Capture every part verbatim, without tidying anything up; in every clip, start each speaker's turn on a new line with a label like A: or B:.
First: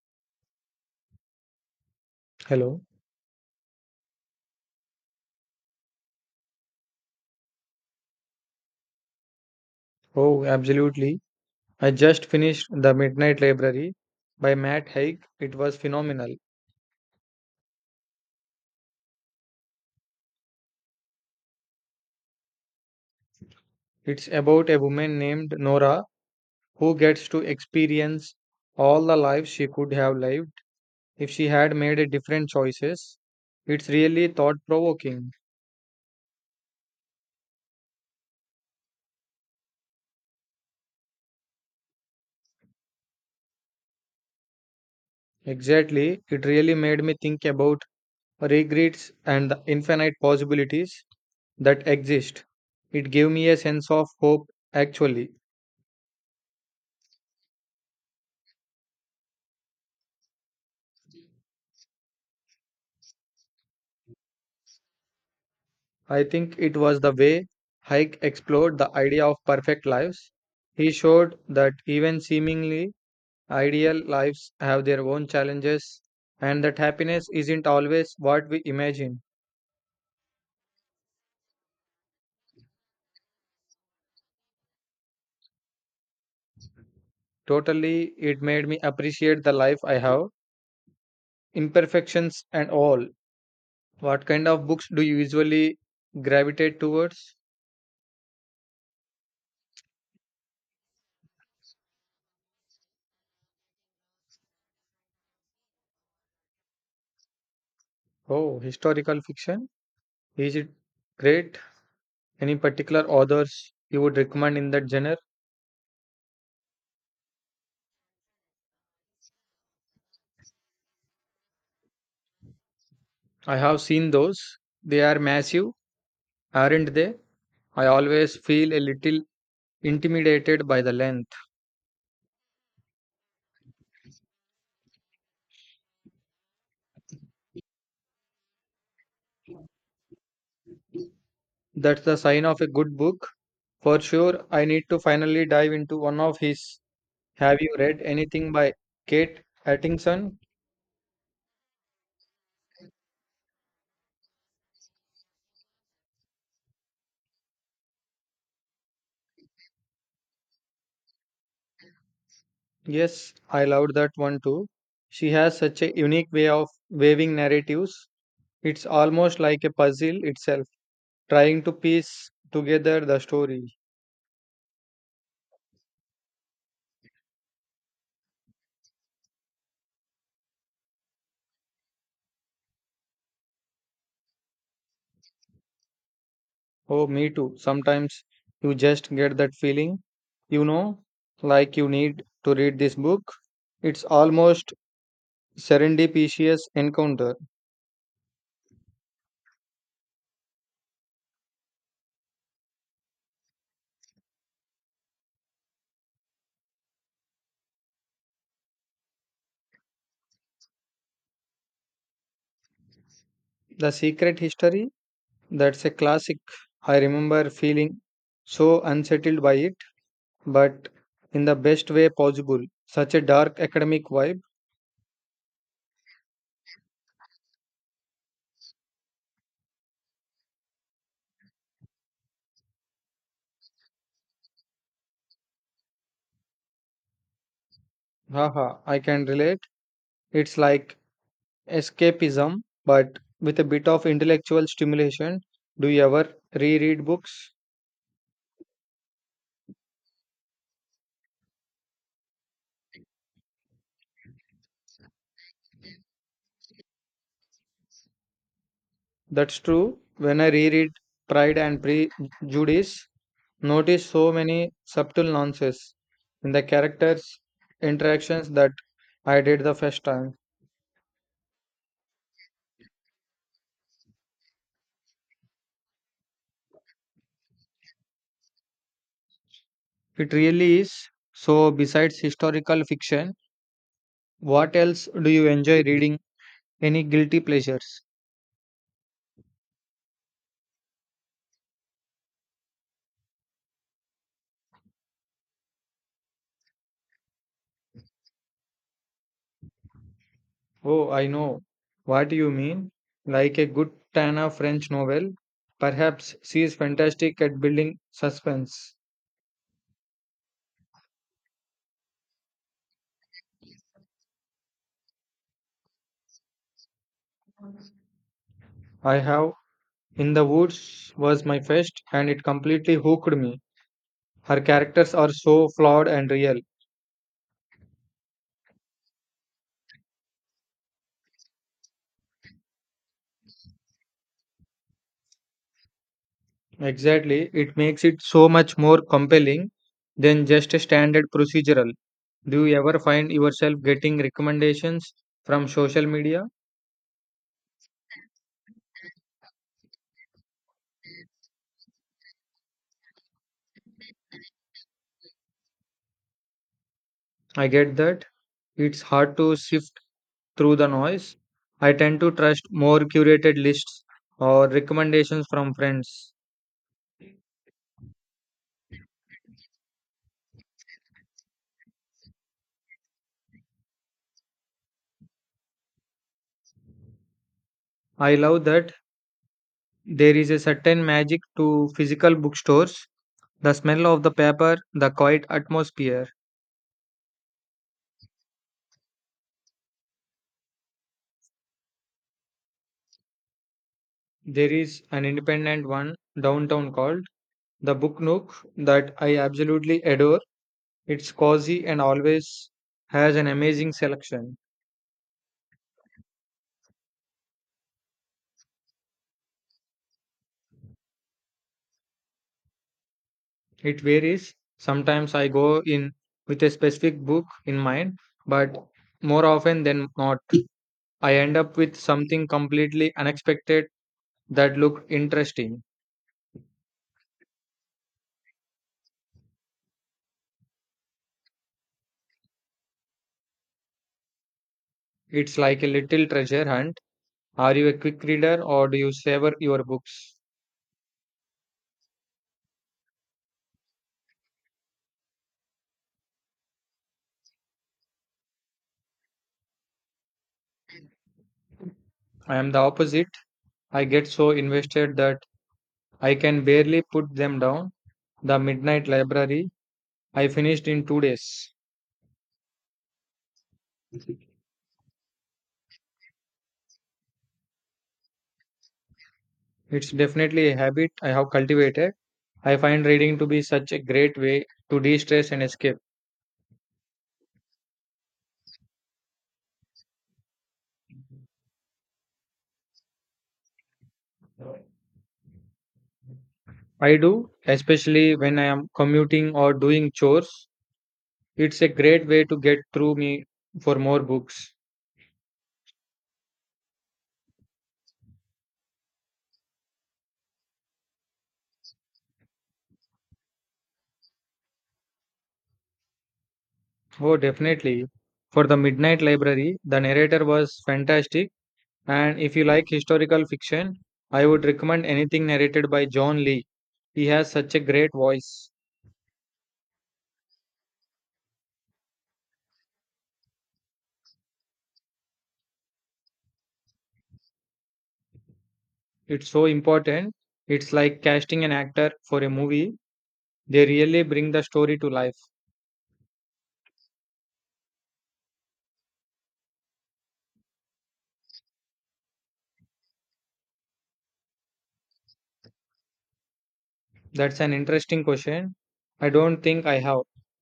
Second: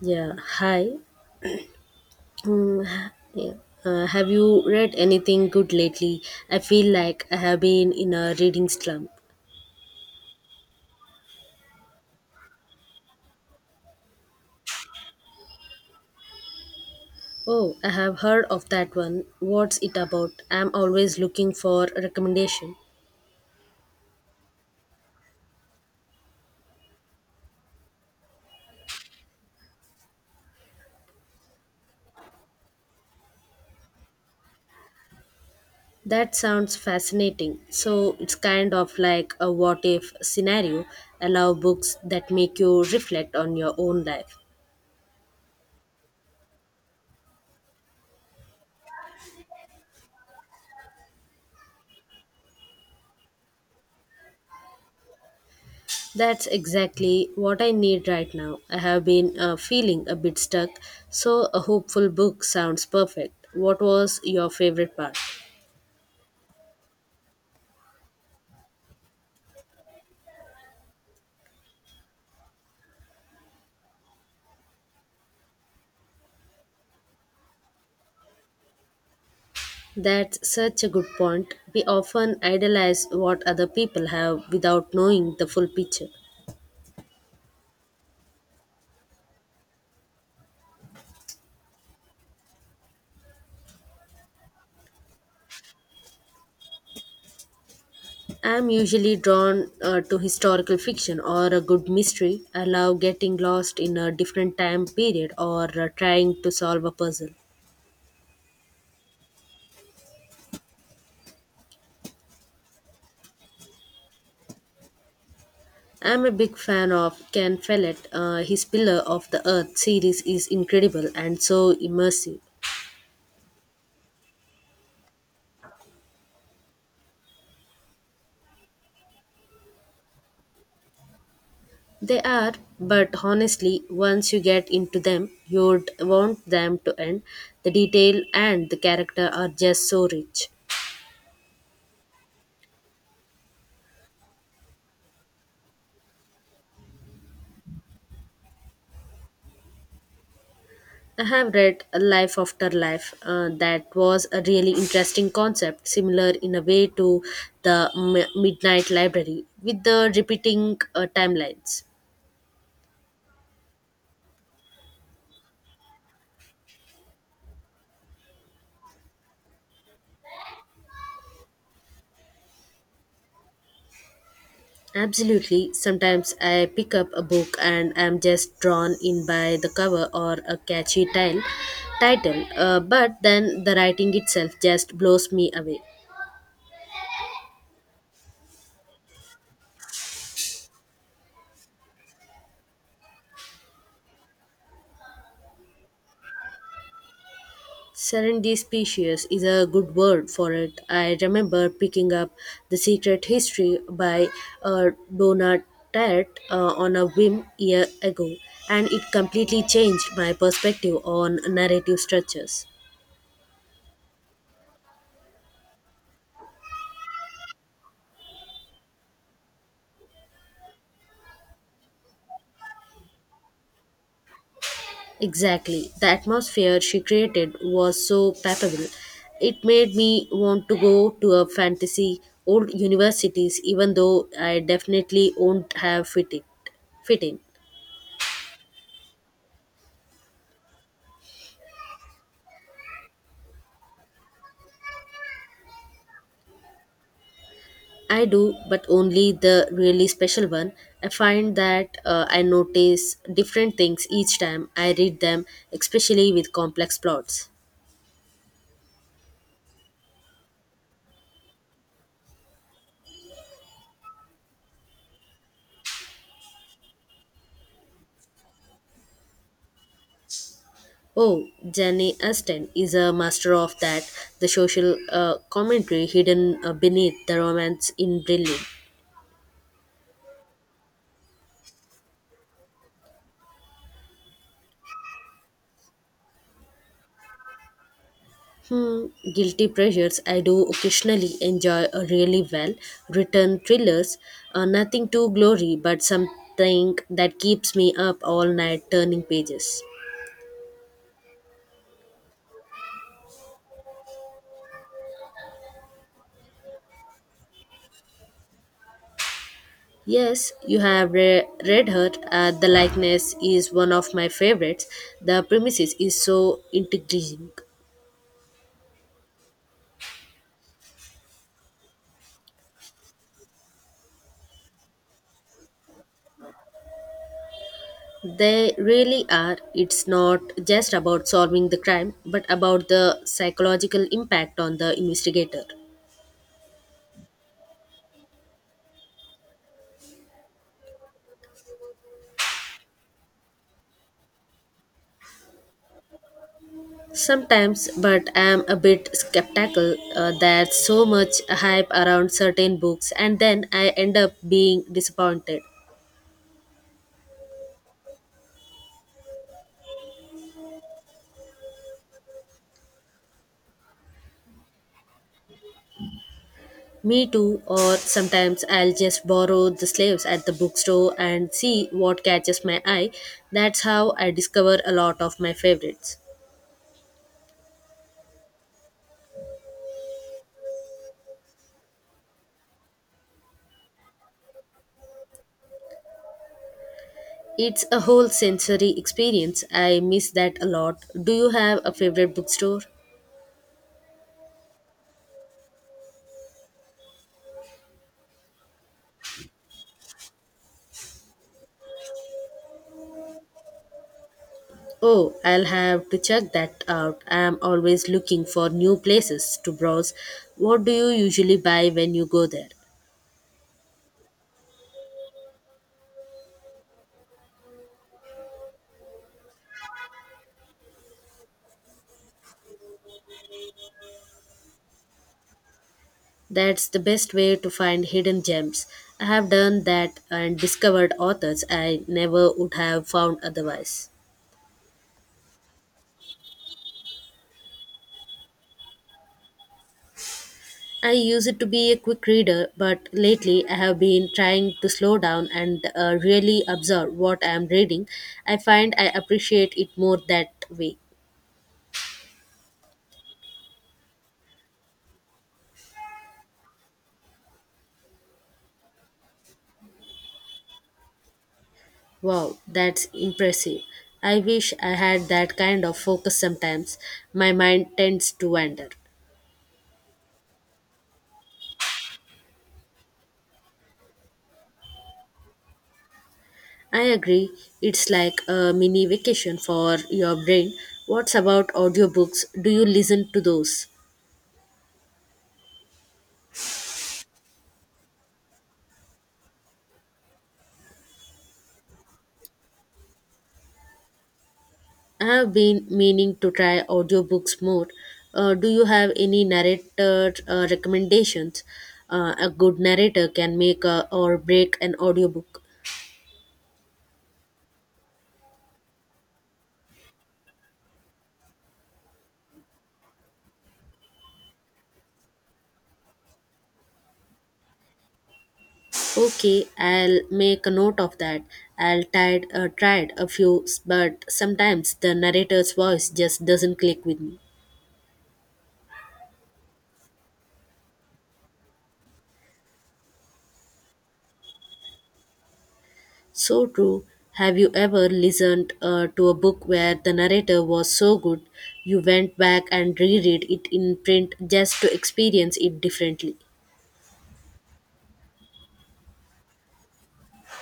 A: Yeah, hi. Mm,
B: Hello.
A: h- yeah. Uh, have you read anything good lately? I feel like I have been in a reading slump.
B: Oh, absolutely. I just finished The Midnight Library by Matt Haig. It was phenomenal.
A: Oh, I have heard of that one. What's it about? I'm always looking for a recommendation.
B: It's about a woman named Nora who gets to experience all the lives she could have lived if she had made a different choices. It's really thought provoking.
A: That sounds fascinating. So it's kind of like a what if scenario. I love books that make you reflect on your own life.
B: Exactly. It really made me think about regrets and the infinite possibilities that exist. It gave me a sense of hope, actually.
A: That's exactly what I need right now. I have been uh, feeling a bit stuck, so a hopeful book sounds perfect. What was your favorite part?
B: I think it was the way Hike explored the idea of perfect lives. He showed that even seemingly ideal lives have their own challenges and that happiness isn't always what we imagine.
A: That's such a good point. We often idolize what other people have without knowing the full picture.
B: Totally, it made me appreciate the life I have, imperfections and all. What kind of books do you usually gravitate towards?
A: I'm usually drawn uh, to historical fiction or a good mystery. I love getting lost in a different time period or uh, trying to solve a puzzle.
B: Oh, historical fiction? Is it great? Any particular authors you would recommend in that genre?
A: I'm a big fan of Ken Follett. Uh, his Pillar of the Earth series is incredible and so immersive.
B: I have seen those. They are massive, aren't they? I always feel a little intimidated by the length.
A: They are, but honestly, once you get into them, you'd want them to end. The detail and the character are just so rich.
B: That's the sign of a good book. For sure, I need to finally dive into one of his. Have you read anything by Kate Atkinson?
A: I have read A Life After Life, uh, that was a really interesting concept, similar in a way to the M- Midnight Library, with the repeating uh, timelines.
B: Yes, I loved that one too. She has such a unique way of weaving narratives. It's almost like a puzzle itself, trying to piece together the story.
A: Absolutely. Sometimes I pick up a book and I'm just drawn in by the cover or a catchy tile, title, uh, but then the writing itself just blows me away.
B: Oh, me too. Sometimes you just get that feeling, you know, like you need to read this book. It's almost serendipitous encounter.
A: Serendipitous is a good word for it. I remember picking up The Secret History by uh, Donna Tartt uh, on a whim year ago, and it completely changed my perspective on narrative structures.
B: The Secret History, that's a classic. I remember feeling so unsettled by it, but in the best way possible. Such a dark academic vibe.
A: Exactly. The atmosphere she created was so palpable. It made me want to go to a fantasy old universities, even though I definitely won't have fit it fit in.
B: Haha, I can relate. It's like escapism, but with a bit of intellectual stimulation. Do you ever reread books?
A: I do, but only the really special one. I find that uh, I notice different things each time I read them, especially with complex plots.
B: That's true. When I reread Pride and Prejudice, notice so many subtle nuances in the characters' interactions that I did the first time.
A: Oh, Jenny Aston is a master of that, the social uh, commentary hidden uh, beneath the romance in brilliant.
B: It really is. So, besides historical fiction, what else do you enjoy reading? Any guilty pleasures?
A: Hmm, guilty pleasures. I do occasionally enjoy a really well written thrillers. Uh, nothing too glory, but something that keeps me up all night turning pages.
B: Oh, I know what you mean. Like a good Tana French novel. Perhaps she is fantastic at building suspense.
A: Yes, you have re- read her. Uh, The likeness is one of my favorites. The premises is so intriguing.
B: I have. In the Woods was my first, and it completely hooked me. Her characters are so flawed and real.
A: They really are. It's not just about solving the crime, but about the psychological impact on the investigator.
B: Exactly, it makes it so much more compelling than just a standard procedural. Do you ever find yourself getting recommendations from social media?
A: Sometimes, but I am a bit skeptical uh, that so much hype around certain books and then I end up being disappointed.
B: I get that. It's hard to sift through the noise. I tend to trust more curated lists or recommendations from friends.
A: Me too, or sometimes I'll just borrow the slaves at the bookstore and see what catches my eye. That's how I discover a lot of my favorites.
B: I love that there is a certain magic to physical bookstores. The smell of the paper, the quiet atmosphere.
A: It's a whole sensory experience. I miss that a lot. Do you have a favorite bookstore?
B: There is an independent one downtown called the Book Nook that I absolutely adore. It's cozy and always has an amazing selection.
A: Oh, I'll have to check that out. I'm always looking for new places to browse. What do you usually buy when you go there?
B: It varies. Sometimes I go in with a specific book in mind, but more often than not, I end up with something completely unexpected that looked interesting.
A: That's the best way to find hidden gems. I have done that and discovered authors I never would have found otherwise.
B: It's like a little treasure hunt. Are you a quick reader or do you savor your books?
A: I used to be a quick reader, but lately I have been trying to slow down and uh, really absorb what I am reading. I find I appreciate it more that way.
B: I am the opposite. I get so invested that I can barely put them down. The Midnight Library I finished in two days.
A: Wow, that's impressive. I wish I had that kind of focus sometimes. My mind tends to wander.
B: It's definitely a habit I have cultivated. I find reading to be such a great way to de stress and escape.
A: I agree, it's like a mini vacation for your brain. What's about audiobooks? Do you listen to those?
B: I do, especially when I am commuting or doing chores. It's a great way to get through me for more books.
A: I have been meaning to try audiobooks more. Uh, do you have any narrator uh, recommendations? Uh, a good narrator can make a, or break an audiobook.
B: Oh, definitely. For the Midnight Library, the narrator was fantastic. And if you like historical fiction, I would recommend anything narrated by John Lee. He has such a great voice.
A: Okay, I'll make a note of that. I'll tried, uh, tried a few, but sometimes the narrator's voice just doesn't click with me.
B: It's so important. It's like casting an actor for a movie. They really bring the story to life.
A: So true. Have you ever listened uh, to a book where the narrator was so good you went back and reread it in print just to experience it differently?
B: That's an interesting question. I don't think I have,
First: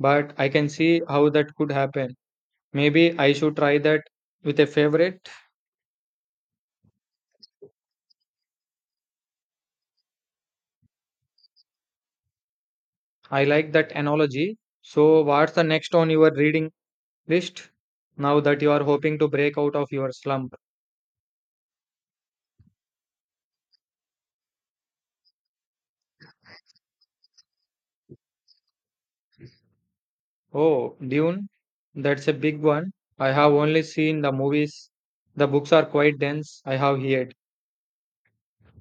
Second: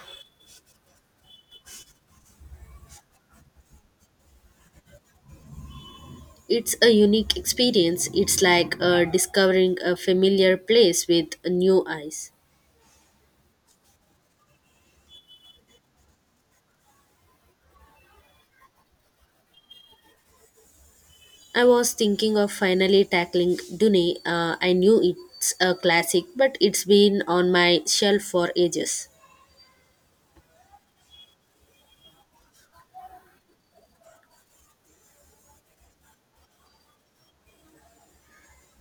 B: but I can see how that could happen. Maybe I should try that with a favorite.
A: It's a unique experience. It's like uh, discovering a familiar place with new eyes.
B: I like that analogy. So, what's the next on your reading list now that you are hoping to break out of your slump?
A: I was thinking of finally tackling Dune. Uh, I knew it's a classic, but it's been on my shelf for ages.
B: Oh, Dune, that's a big one. I have only seen the movies. The books are quite dense, I have heard.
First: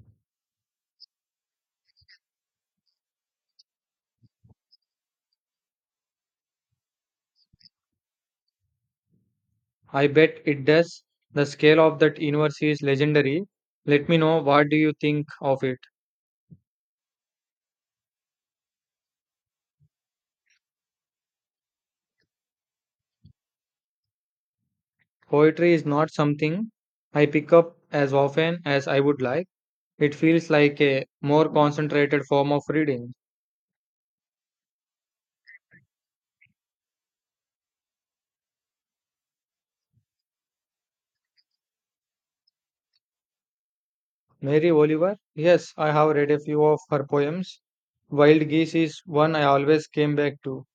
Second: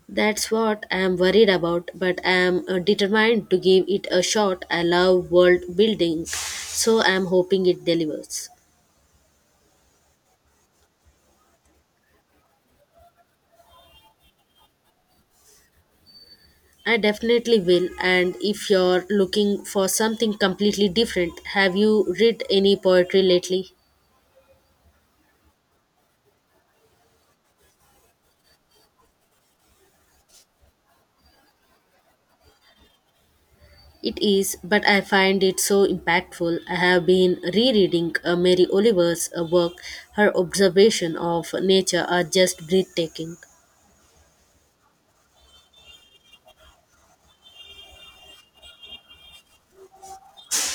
A: That's what I'm worried about, but I'm uh, determined to give it a shot. I love world building, so I'm hoping it delivers.
B: I bet it does. The scale of that universe is legendary. Let me know what do you think of it.
A: I definitely will, and if you're looking for something completely different, have you read any poetry lately?
B: Poetry is not something I pick up as often as I would like. It feels like a more concentrated form of reading.
A: It is, but I find it so impactful. I have been rereading uh, Mary Oliver's uh, work. Her observation of nature are just breathtaking.
B: Mary Oliver? Yes, I have read a few of her poems. Wild Geese is one I always came back to.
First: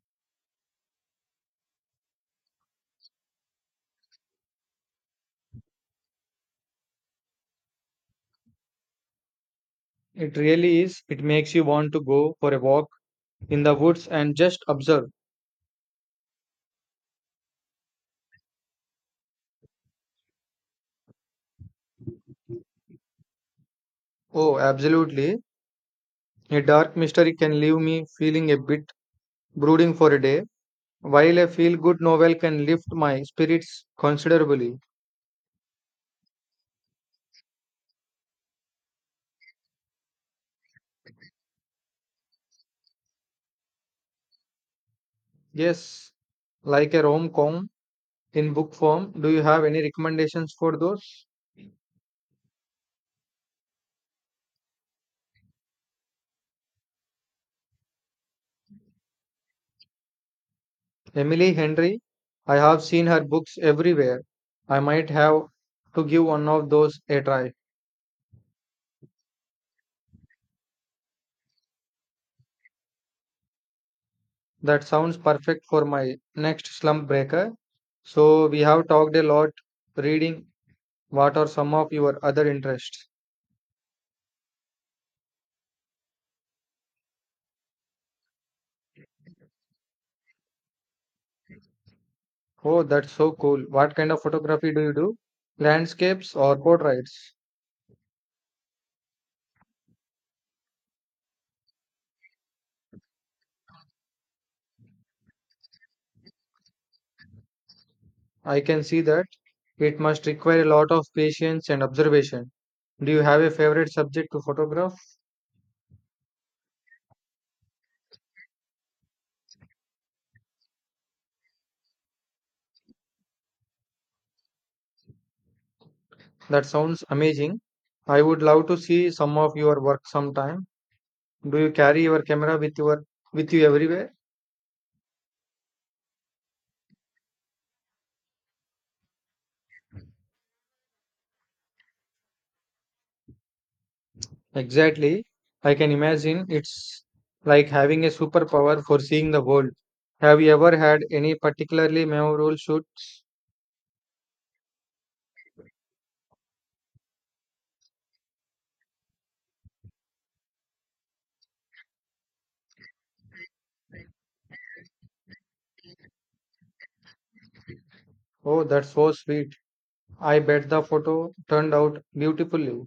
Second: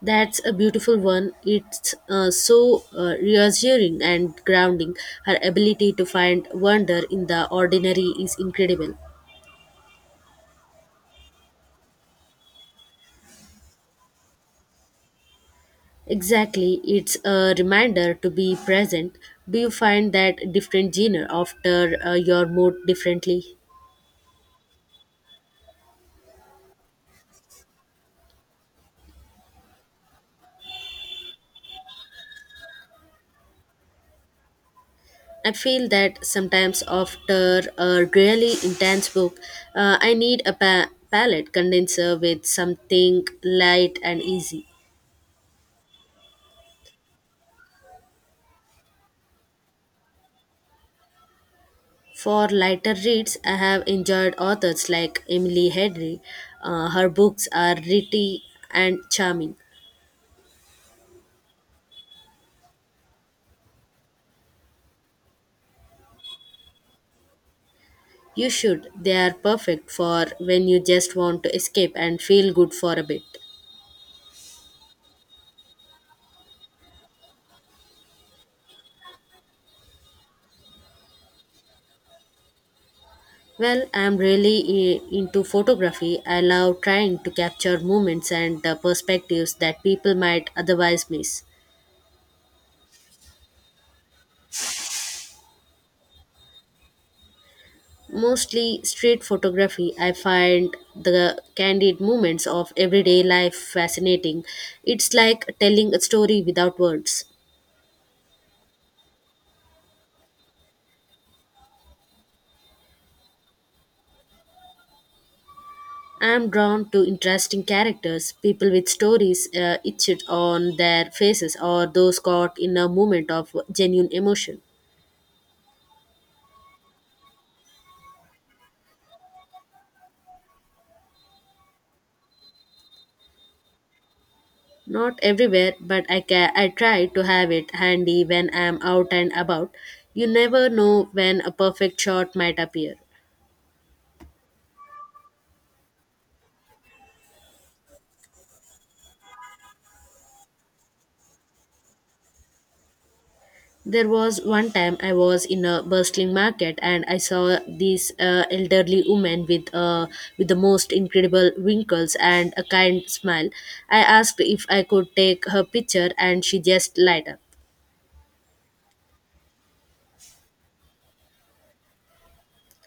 A: That's a beautiful one. It's uh, so uh, reassuring and grounding. Her ability to find wonder in the ordinary is incredible.
B: It really is. It makes you want to go for a walk in the woods and just observe.
A: Exactly, it's a reminder to be present. Do you find that different genre after uh, your mood differently?
B: Oh, absolutely. A dark mystery can leave me feeling a bit brooding for a day, while a feel good novel can lift my spirits considerably.
A: I feel that sometimes after a really intense book, uh, I need a pa- palette condenser with something light and easy.
B: Yes, like a rom com in book form. Do you have any recommendations for those?
A: For lighter reads, I have enjoyed authors like Emily Henry. Uh, her books are witty and charming.
B: Emily Henry, I have seen her books everywhere. I might have to give one of those a try.
A: You should. They are perfect for when you just want to escape and feel good for a bit.
B: That sounds perfect for my next slump breaker. So, we have talked a lot reading. What are some of your other interests?
A: Well, I'm really i- into photography. I love trying to capture moments and the perspectives that people might otherwise miss.
B: Oh, that's so cool. What kind of photography do you do? Landscapes or portraits?
A: Mostly street photography, I find the candid moments of everyday life fascinating. It's like telling a story without words.
B: I can see that. It must require a lot of patience and observation. Do you have a favorite subject to photograph?
A: I'm drawn to interesting characters, people with stories uh, etched on their faces, or those caught in a moment of genuine emotion.
B: That sounds amazing. I would love to see some of your work sometime. Do you carry your camera with your with you everywhere?
A: Not everywhere, but I ca- I try to have it handy when I'm out and about. You never know when a perfect shot might appear.
B: Exactly. I can imagine it's like having a superpower for seeing the world. Have you ever had any particularly memorable shoot?
A: There was one time I was in a bustling market and I saw this uh, elderly woman with uh, with the most incredible wrinkles and a kind smile. I asked if I could take her picture and she just lighted up.
B: Oh, that's so sweet. I bet the photo turned out beautifully.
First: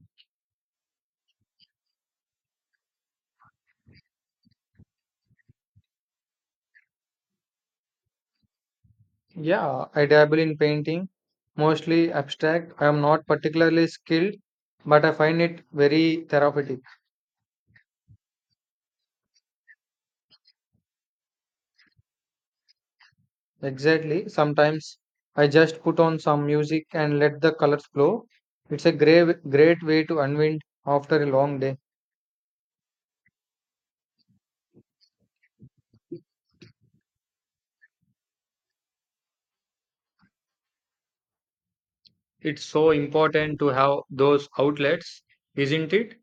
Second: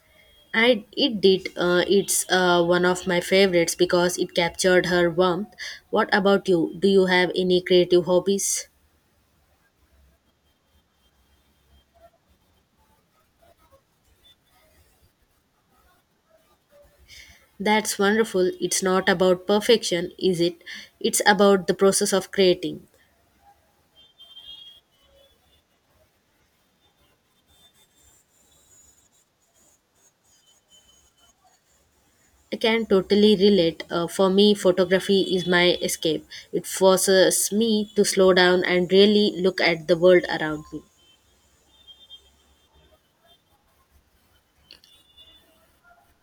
A: I it did. Uh, it's uh, one of my favorites because it captured her warmth. What about you? Do you have any creative hobbies?
B: Yeah, I dabble in painting, mostly abstract. I am not particularly skilled, but I find it very therapeutic.
A: That's wonderful. It's not about perfection, is it? It's about the process of creating.
B: Exactly. Sometimes I just put on some music and let the colors flow. It's a great great way to unwind after a long day.
A: I can totally relate. Uh, for me, photography is my escape. It forces me to slow down and really look at the world around me.
B: It's so important to have those outlets, isn't it?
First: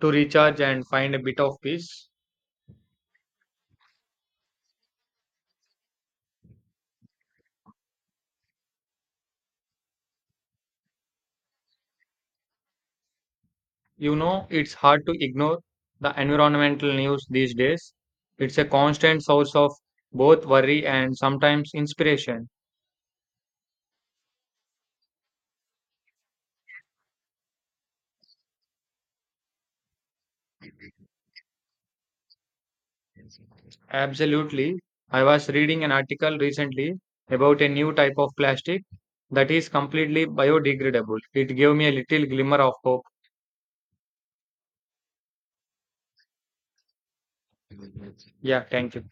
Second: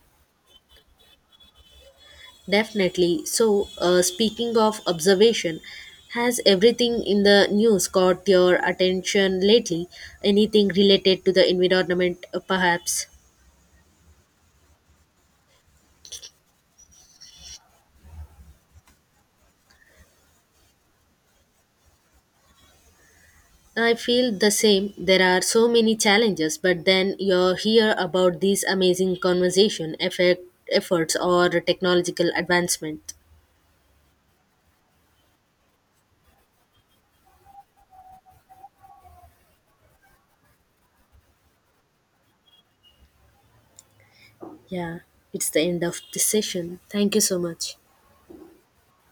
B: To recharge and find a bit of peace.
A: Definitely. So, uh, speaking of observation, has everything in the news caught your attention lately? Anything related to the environment, uh, perhaps?
B: You know, it's hard to ignore the environmental news these days. It's a constant source of both worry and sometimes inspiration.
A: I feel the same. There are so many challenges, but then you hear about these amazing conversation effect, efforts or technological advancement.
B: Absolutely. I was reading an article recently about a new type of plastic that is completely biodegradable. It gave me a little glimmer of hope.
A: Yeah, it's the end of this session. Thank you so much.
B: Yeah, thank you.